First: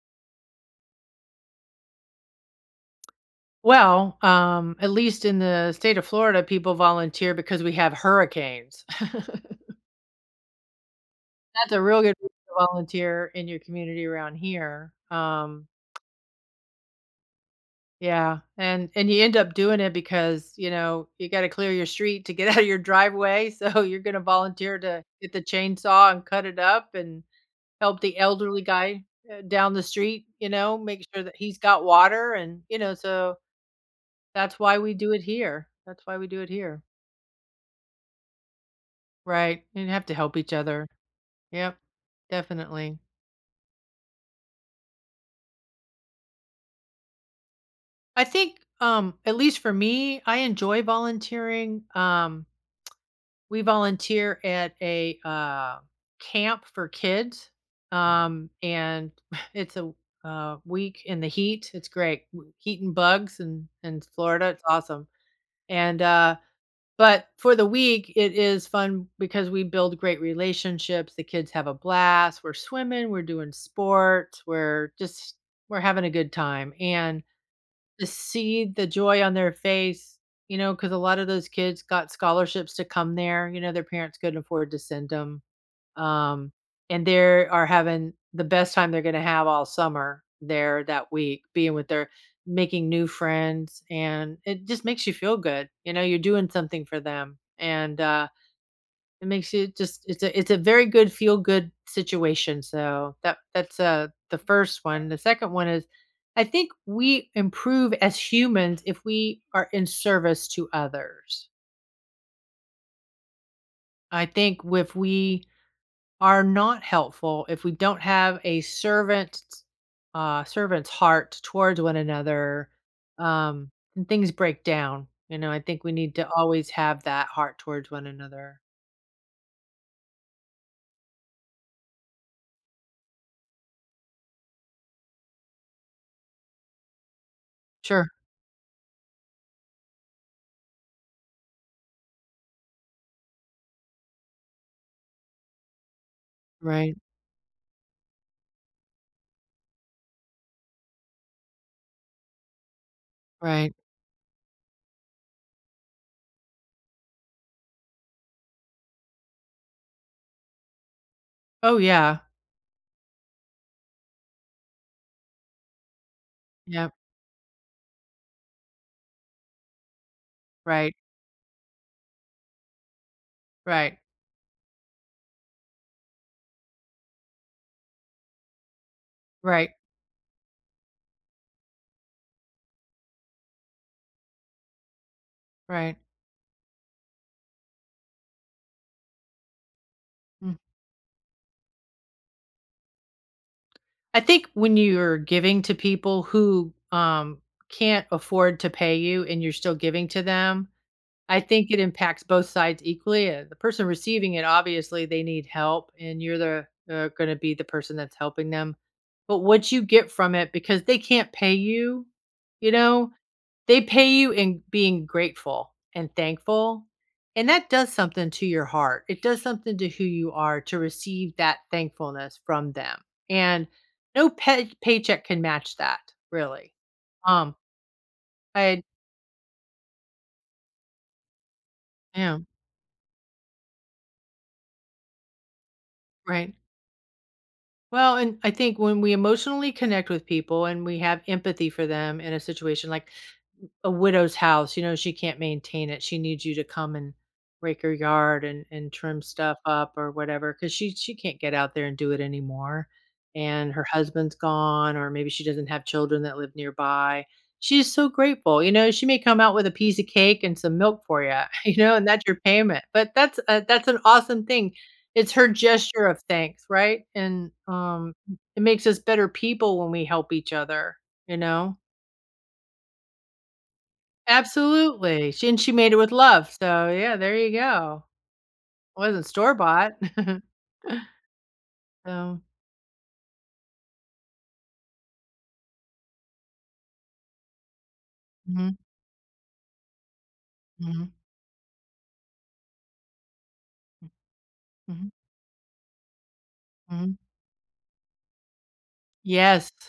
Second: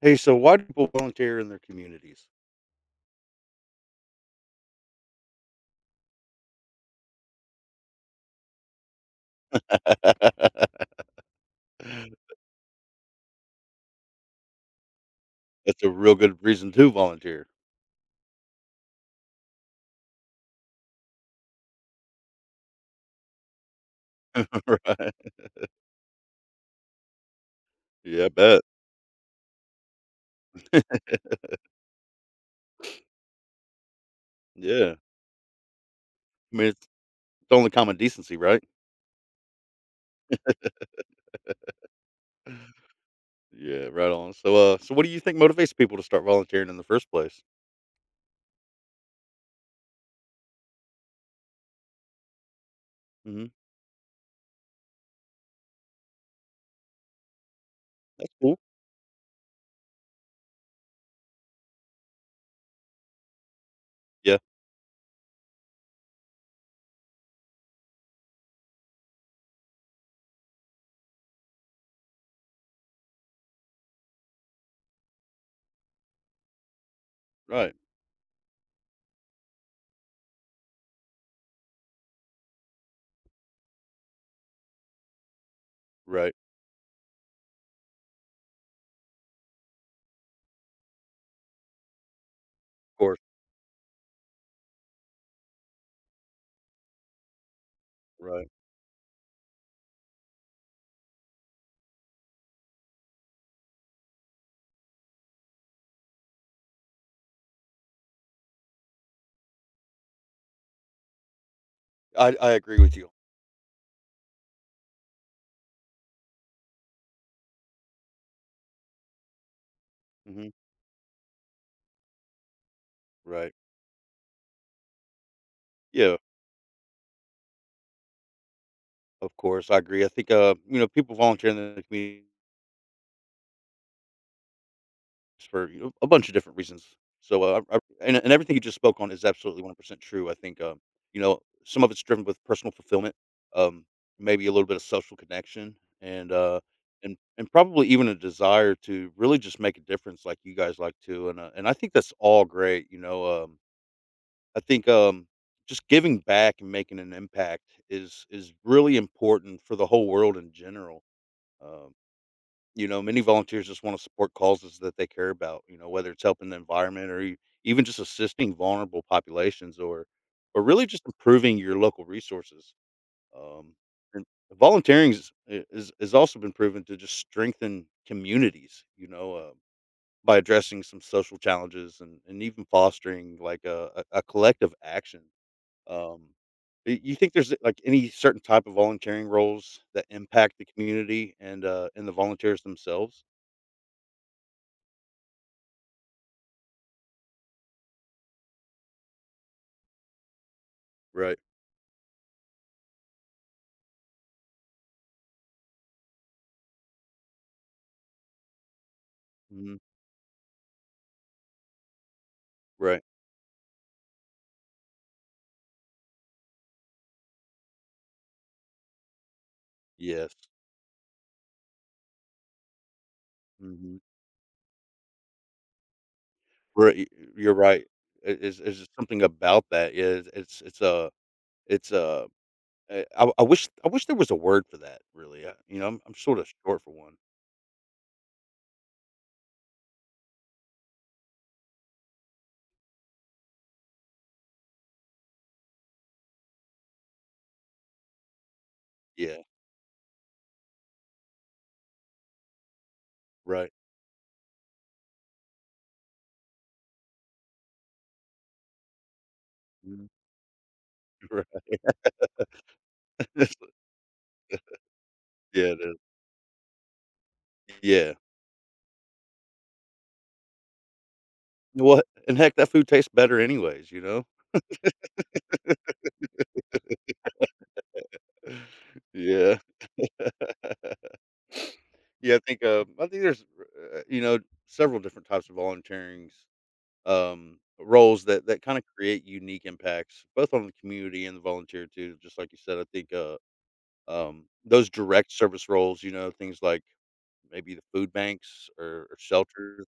Hey, so why do people volunteer in their communities? Well, at least in the state of Florida, people volunteer because we have hurricanes. That's a real good reason to volunteer in your community around here. That's a real good reason to volunteer, Yeah, and you end up doing it because you know you got to clear your street to get out of your driveway, so you're going to volunteer to right? get the chainsaw and cut it up and help the Yeah, I bet. elderly guy down the street. You know, make sure that he's got water, and you know, so that's why we Yeah. do it here. That's why we do it It's here. it's only common decency, right? Right, and have to help each other. Yep, definitely. Yeah, right on. So what do you think motivates people to start volunteering in the first place? I think, at least for me, I enjoy volunteering. Mhm. We volunteer at a camp for kids, That's cool. and it's a week in the heat. It's great. W Heat and bugs and in Yeah. Florida, it's awesome, and, uh But for the week, it is fun because we build great relationships. The kids have a blast. We're swimming, we're doing sports, we're having a good time. And Right. to see the joy on their face, you know, because a lot of those kids got scholarships to come there. You know, their parents couldn't afford to send them, Right. um, and they are having the best time they're going to have all summer there that week, being with their making Of new course. friends, and it just makes you feel good. You know, you're doing something for them, and Right. it makes you just it's a very good feel good situation. So that's the first one. The second one is, I think we improve as humans if we are in service to others. I agree with you. I think if we are not helpful, if we don't have a Mhm. servant's heart towards one another, Right. um and things break down. You know, I think we need Yeah. to always have that heart towards one another. Of course, I agree. I think people volunteer in the community for, a bunch of different reasons. So, uh, I I- Sure. and and everything you just spoke on is absolutely 100% true. I think, you know, some of it's driven with personal fulfillment, um, maybe a little bit of social connection, and, uh, Right. and probably even a desire to really just make a difference like you guys like to, and I think that's all great, Right. I think, just giving back and making an impact is really important for the whole world in general. Oh um yeah. Many volunteers just want to support causes that they care about, you know, whether it's helping the Yeah. environment even just assisting vulnerable populations, or really Right. just improving your local resources. Um, Right. and volunteering is also been proven to just strengthen communities, Right. by addressing some social challenges, and even fostering like a collective action. Right. Um, you think there's like any certain type of volunteering roles that Mm. impact the community and the volunteers themselves? I think when you're giving to people who, can't afford to pay you and you're still giving to them, I Right. think it impacts both sides equally. The person receiving it, obviously, they need help, and you're the going to be the person that's helping them. But what Mhm. you get from it, because they can't pay you, you Right. know, they pay you in being grateful and thankful. And that does something to your heart. It does something to who you Yes. are to receive that thankfulness from them. And Mhm. no paycheck can match that, really. Right, y You're Um, right. It's I, just something about that. Yeah, it's a yeah, I wish I wish there was a word for that, really. I'm sorta right. short for one. Well, and I think when we emotionally connect with people and we have empathy for them in a situation like a widow's house, you know, she can't maintain it. She needs you to come and rake her yard and trim Yeah, stuff up or whatever, cuz she can't get out there and do it anymore. And right. her husband's gone, or maybe she doesn't have children that live nearby. She's so grateful. You know, she may come out with a piece of Mhm. cake and some milk for you, Right. you know, and that's your payment. But that's an awesome thing. It's her Yeah, it is. gesture of thanks, right? And, Yeah. it makes us better people when we help each other, you know? What, and heck, that food tastes better anyways, you know? Absolutely. She made it with love, so yeah, there you go. It wasn't store Yeah. bought. Yeah, So, I think there's uh, you know, several different types of volunteerings, roles that mhm, kind of create unique impacts both on the mhm, community and the volunteer too. Just like you said, I think those mhm, direct service roles, you know, things like mhm. maybe the food banks, or Yes. shelters,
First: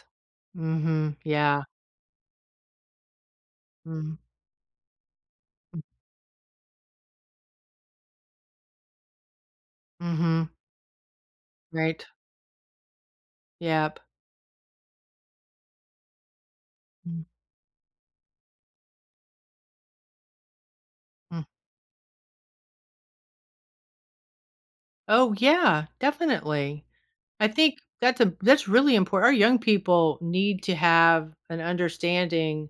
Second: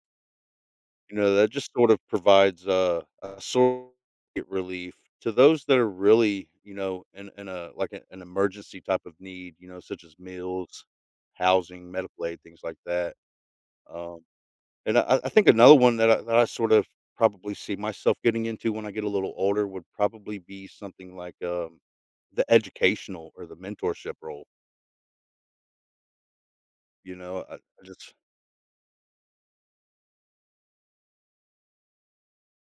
Mhm, you know, that yeah. just sort of provides a sort Mm, of relief to those that are really, you know, in a like an emergency type of need, you know, such as mhm, meals, housing, right. medical aid, things like that. Yep. um, and I think another one that I sort of Mm, probably see myself getting into when I get a little older would probably be something like, mm. The educational or the mentorship role, Oh, yeah, definitely. you know? I think I just that's really important. Our young people need to have an understanding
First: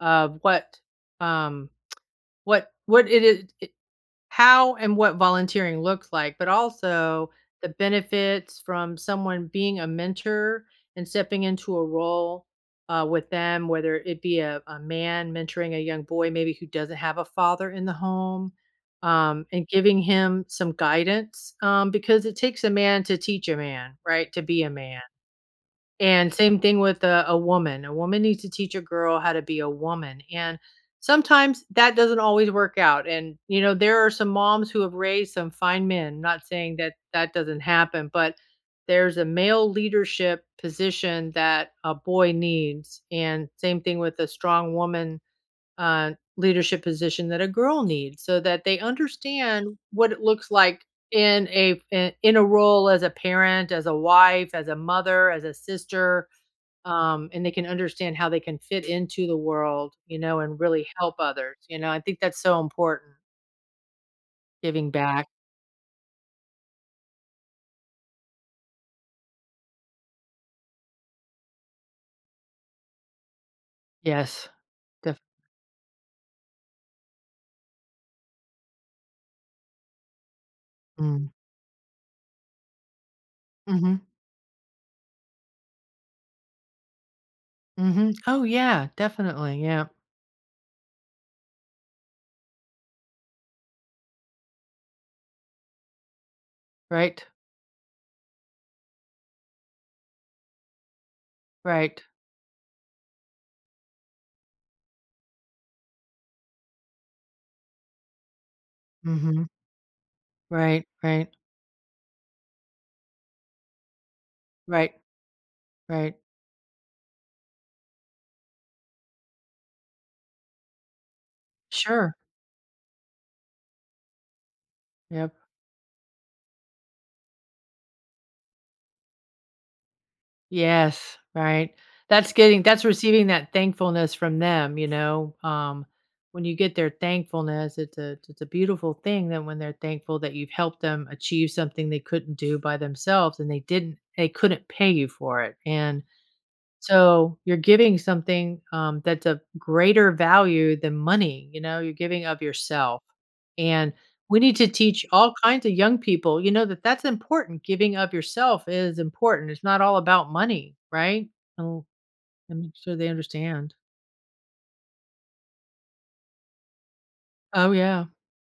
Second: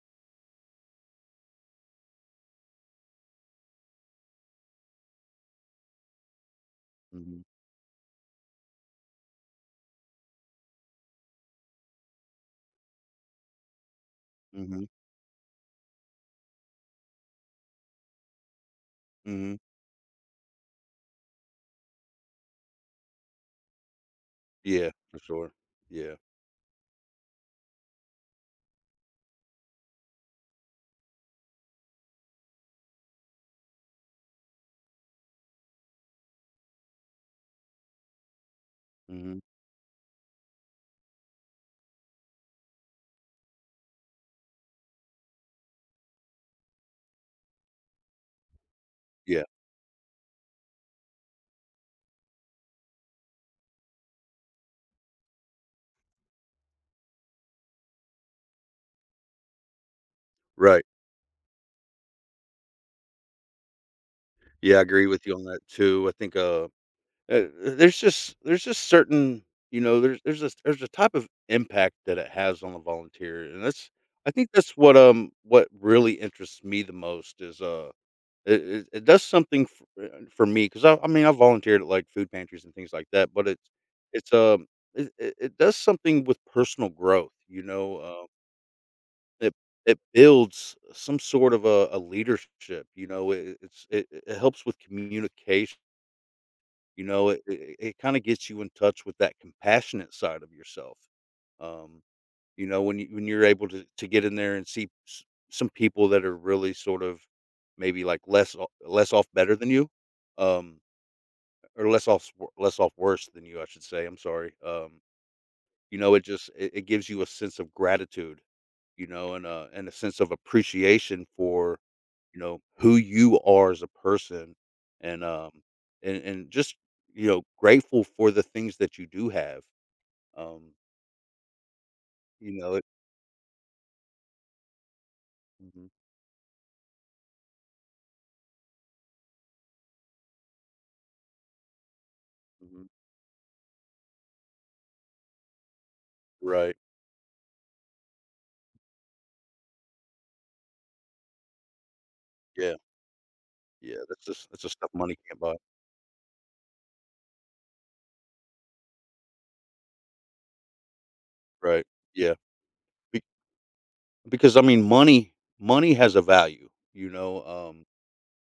of um, what it is, it how and what volunteering looks like, but also Mhm, the benefits from someone being a mentor and stepping into a role with them, whether it be a mhm, man mentoring a young boy, maybe who doesn't have a father in the home, mhm. and giving him some guidance, because it takes a man to teach a man, right? To be a Yeah, man. for sure. Yeah, And same thing with a woman. A woman needs to teach a girl how to be a woman. And sometimes that doesn't always work out. And, you know, there are some moms who have raised some fine men. Not saying that that doesn't happen, but there's a mhm, male leadership position that a boy needs. And same thing with a strong woman, leadership position that a girl needs so that they yeah, understand what it looks like in a in in a role as a parent, as a wife, as a mother, as a sister, and they can understand how they can fit into the world, you know, and right. really help others. You know, I think that's so important. Yeah, I Giving agree with back, you on that too. I think, there's just certain there's a there's a type of impact that it has on the volunteer, and that's I yes, think that's def- what really interests me the most is. It does something f for me, 'cause I mean, mm. I volunteered at, like, food pantries and things like that, but Mm-hmm, it's, it does something with personal growth, you know, mm-hmm. uh, Oh yeah, it definitely, yeah, it builds some sort of a leadership, you know, it it helps with communication, you right, know, it kinda gets you in touch with that compassionate side of yourself. right, um you know, when you're able to get in there and see s some people that are really sort of maybe, like, less off mm-hmm, better than you, um, right, right, or less off s less off worse than you, I should say, I'm sorry. right, You right. know, it just it gives you a sense of gratitude, you know, and a sense of appreciation for, Sure, you know, who you are as a person. and, yeah, um, and and just, you know, grateful for the things that you do have. Um, yes, right. That's you getting know, it that's receiving that thankfulness from them, you know. Mhm, When you get their thankfulness, it's a beautiful thing that when they're thankful that you've helped them achieve something they couldn't do by mhm, themselves, and they couldn't pay you for it. And right, so, you're giving something, that's of greater value than money, you know, you're giving of yeah. yourself, and Yeah, that's we just need to stuff teach money all can't buy. kinds of young people, you know, that that's important, giving of yourself is important, it's not all about money, right? Oh, Right. Yeah. and make sure they Be understand. Because, I mean, money has a value, you know. Oh, um, yeah.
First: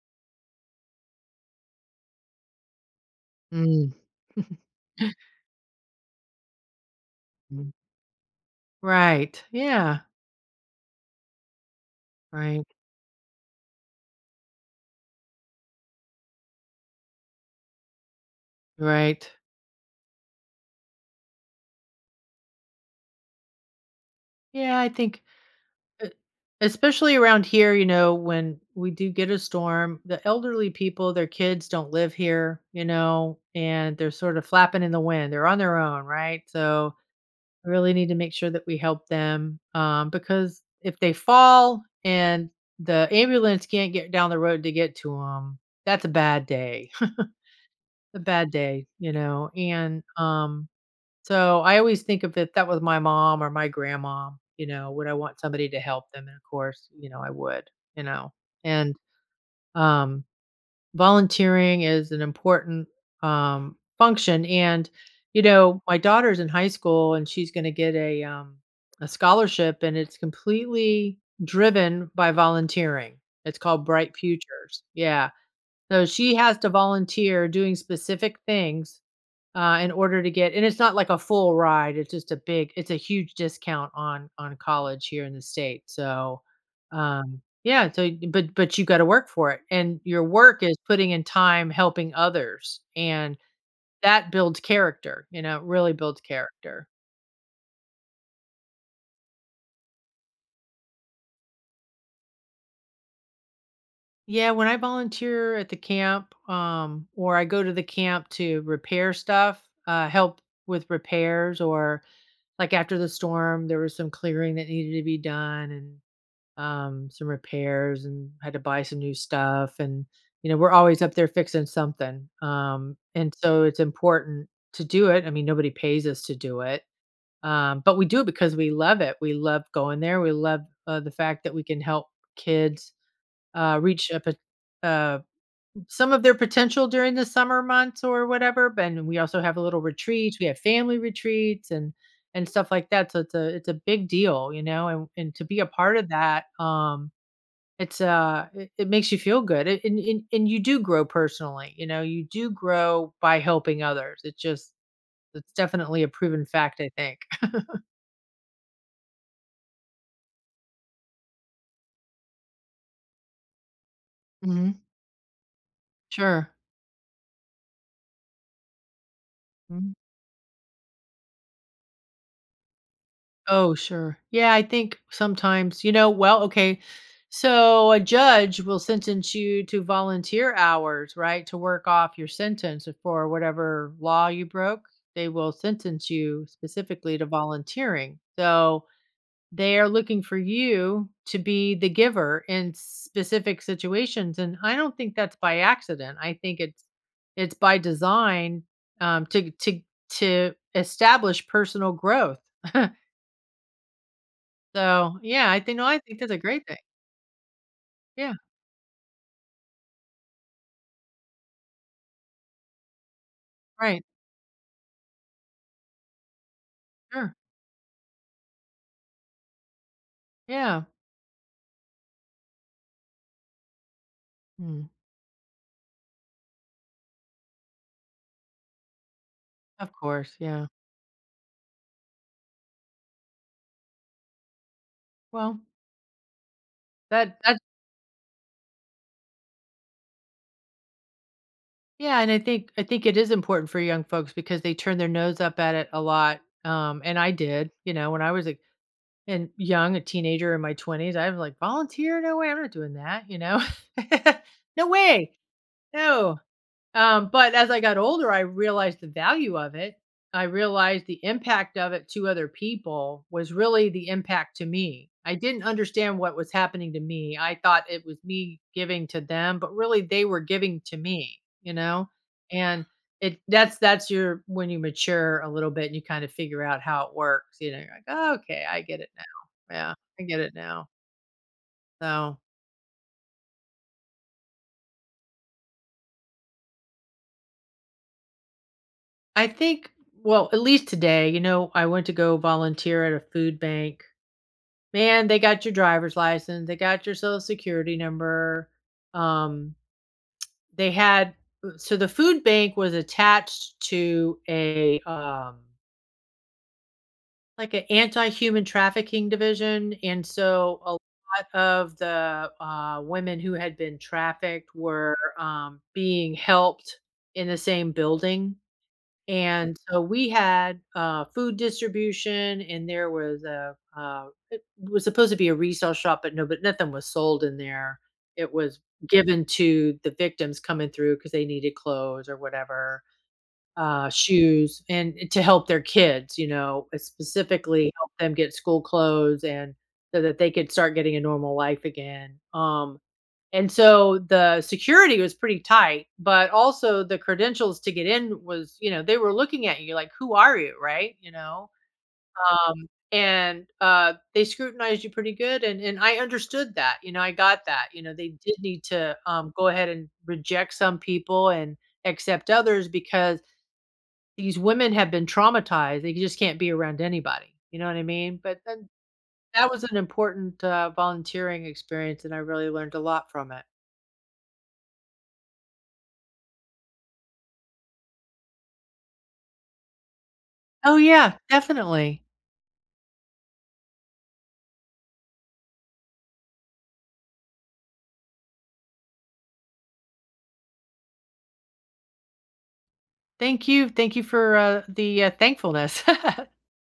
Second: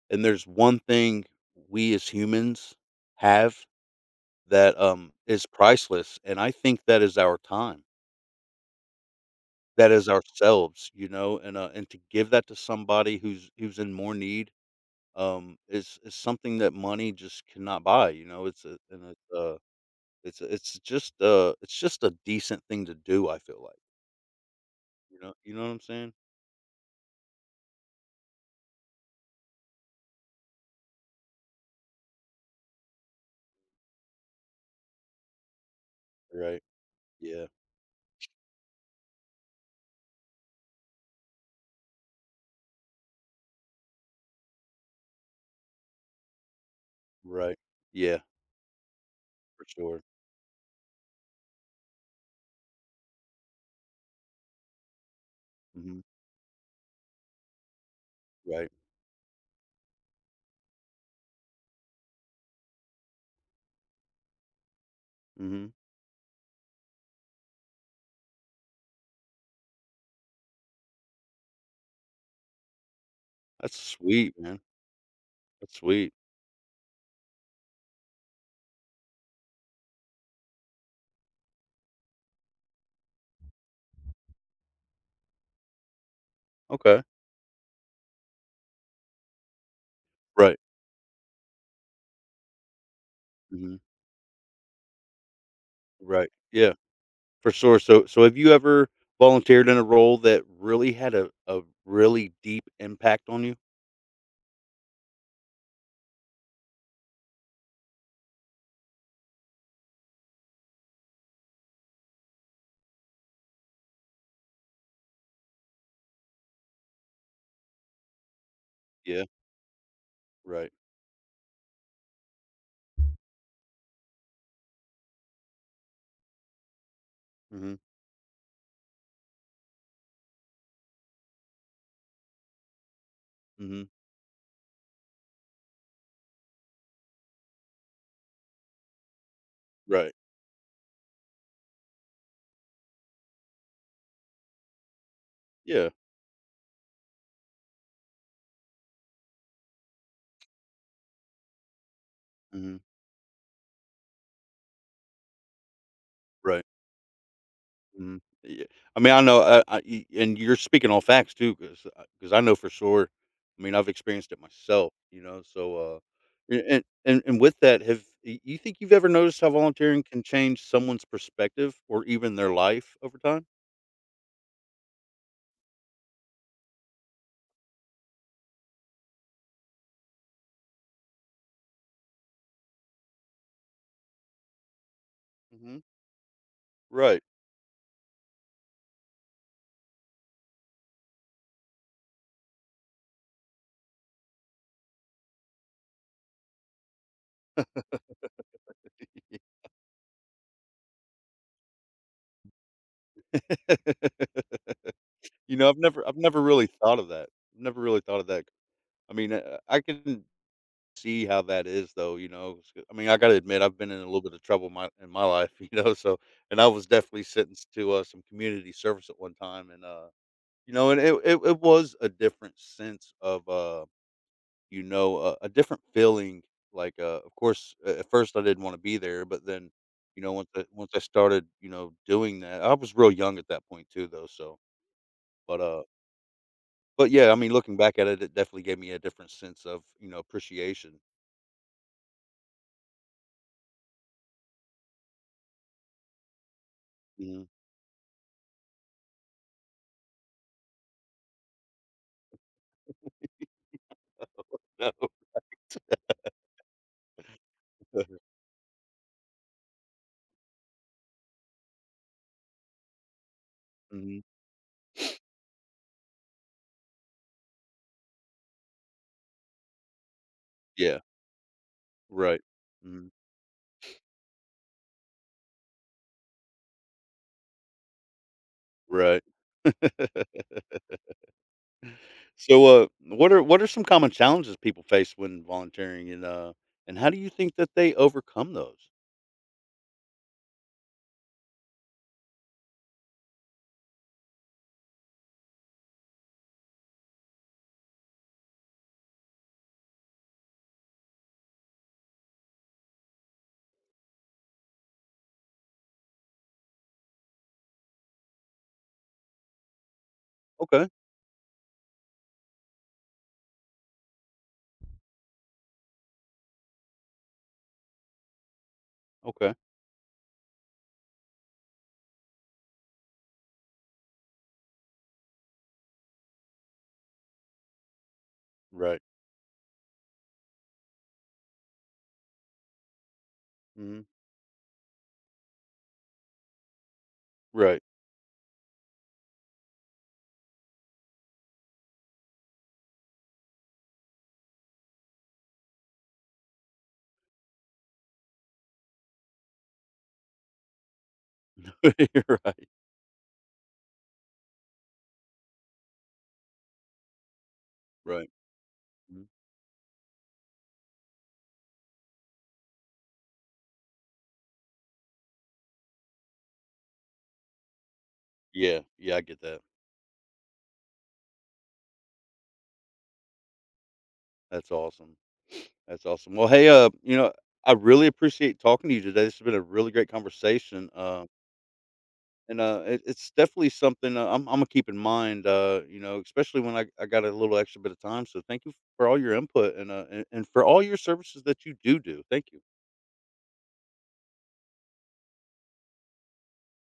and there's one thing we as humans have Mm. that, is priceless, and I think that is our Mm. time. Right. That Yeah. is ourselves, you know. And to give that to Right, somebody who's in more need, is something that money just cannot buy. You know, it's a and right. It's it's just a decent thing to do, I feel like. Yeah, I think You know what I'm E saying? especially around here, you know, when we do get a storm, the elderly people, their kids don't live here, you know, and they're sort of flapping in the wind. They're on their own, right? Right. So, Yeah, we really need to make sure that we help them, because if they fall and the ambulance can't get down the road to get to them, that's a bad day. right. A Yeah, bad day, you know, for sure. So, I always think of it, that was my mom or my grandma, you know, would I want somebody to Mhm, help them? And of course, you know, I would, you know. right. And um Volunteering is an important function, and you Mhm. know, my daughter's in high school and she's going to get a scholarship and it's completely driven by volunteering. It's That's called Bright sweet, man. Futures. Yeah. That's So sweet. she has to volunteer doing specific things in order to get, and it's not like a full ride, it's a huge discount on college here in the state, so Okay. Yeah, so but you got to work for it, and your Right. work is putting in time helping others, and Mhm. that builds character, you know, it really builds Right. Yeah, character. for sure. So, have you ever volunteered in a role that really had a really deep impact on you? Yeah, when I volunteer at the camp, or I go to the camp to repair stuff, help with repairs, or like after the storm, there was some clearing that needed to be done, and some repairs, and had to buy some new Yeah, stuff. And, you know, we're right. always up there fixing something. And so it's important to do it. I mean, nobody pays us to do it, Mhm, but we do it because we love it. We love going there. We love the fact that we can help kids uh, mhm, reach a, pot- uh, some of their potential during the summer months or whatever. But and we also have a little right. retreats. We have family retreats and stuff like that. So it's a big deal, you know. And to be a Yeah, part of that, it's, it it makes you feel good, a and you do grow personally, you know, you do mhm, grow by helping others. It's just it's definitely a proven right. fact, I think. Mm, yeah. I mean, I know, I y and you're speaking all facts too, because I know for sure. I mean, I've experienced it Mhm. myself, you know. So, Sure. a and with that, have y you think you've ever noticed how Mhm. volunteering can change someone's perspective, or even their life over time? Oh, sure. Yeah, I think sometimes, you know, well, okay, so a judge will sentence you to volunteer hours, right, to work off your sentence for whatever law you broke. They will Mhm. sentence you specifically Right. to volunteering. So they are looking for you to be the giver in specific situations, and I don't think that's by accident. I think it's by design, um, to to to establish personal growth. So, yeah, You I know, think no, I I've think that's a never great really thing. thought of that. I've never really thought of Yeah, that. I mean, I can see how that is though, you know? S I mean, I gotta admit, I've been in right, a little bit of trouble my in my life, you know. So, and I was definitely sure, sentenced to, some community service at one time. Yeah, And it was a different sense of, you mm, know, a different feeling, like, of course, a at first I didn't wanna be there, but then, of you know, course, once yeah. I started, you know, doing that. I was real young at that point too though, so. Well, But, uh but yeah, I that mean, that looking back at it, it definitely gave me a different sense of, you know, appreciation. yeah, and I think it is important for young folks because they turn their nose up at it a lot, and I Mhm. did, you know, when I was a and young, a teenager in my 20s, I was like, "Volunteer? No way, I'm not doing that," you know? "No way, no." But as I got older, I realized the value of it. I realized the impact of it to other people was really the Mhm. impact to me. I didn't understand what was happening to me. I thought it was me giving to them, but really they were giving to Yeah. me, you know? Right. And Mhm. it that's your when you mature a little bit and you kind of figure out how it works, you know, you're like, oh, okay, I get it Right. now. Yeah, I get it now. So So, what are some common challenges people face when volunteering, and how do you think that they overcome those? I think, well, at least today, you know, I went to go volunteer at a food bank. Man, they got your driver's license, they got your social security number, um, they had so the food bank was attached to like an anti-human trafficking division, and so Okay. a lot of the, women who had been trafficked were, being helped in the same building. Okay. And so we had food distribution, and there was a it was supposed to be a resale shop, but no, but nothing was sold in there. It was Right. given to the victims coming through because they needed clothes or whatever, Mhm. Shoes, and to help their kids, you know, Right. specifically help them get school clothes and so that they could start getting a normal life again. And so the security was pretty tight, but also the credentials to get in was, you know, they were looking at you like, "Who are you?" Right? You know? You're right. They scrutinized you pretty good, and I understood that, you know, I got that, you know, they Right. did need to, Mhm. Go ahead and reject some people and accept others because these women have been traumatized, they just can't be around anybody, you know what I mean? But Yeah. then Yeah, I get that. that was an important, volunteering experience, and I really learned a lot from it. That's awesome. That's awesome. Well, hey, you know, I really appreciate talking to you today. This has been a really great conversation. Oh, yeah, definitely. And, it it's definitely something I'm Imma keep in mind, you know, especially when I got a little extra bit of time. So, thank you for all your input, and, and for all your services that you do do. Thank you. Thank you. Thank you for, thankfulness.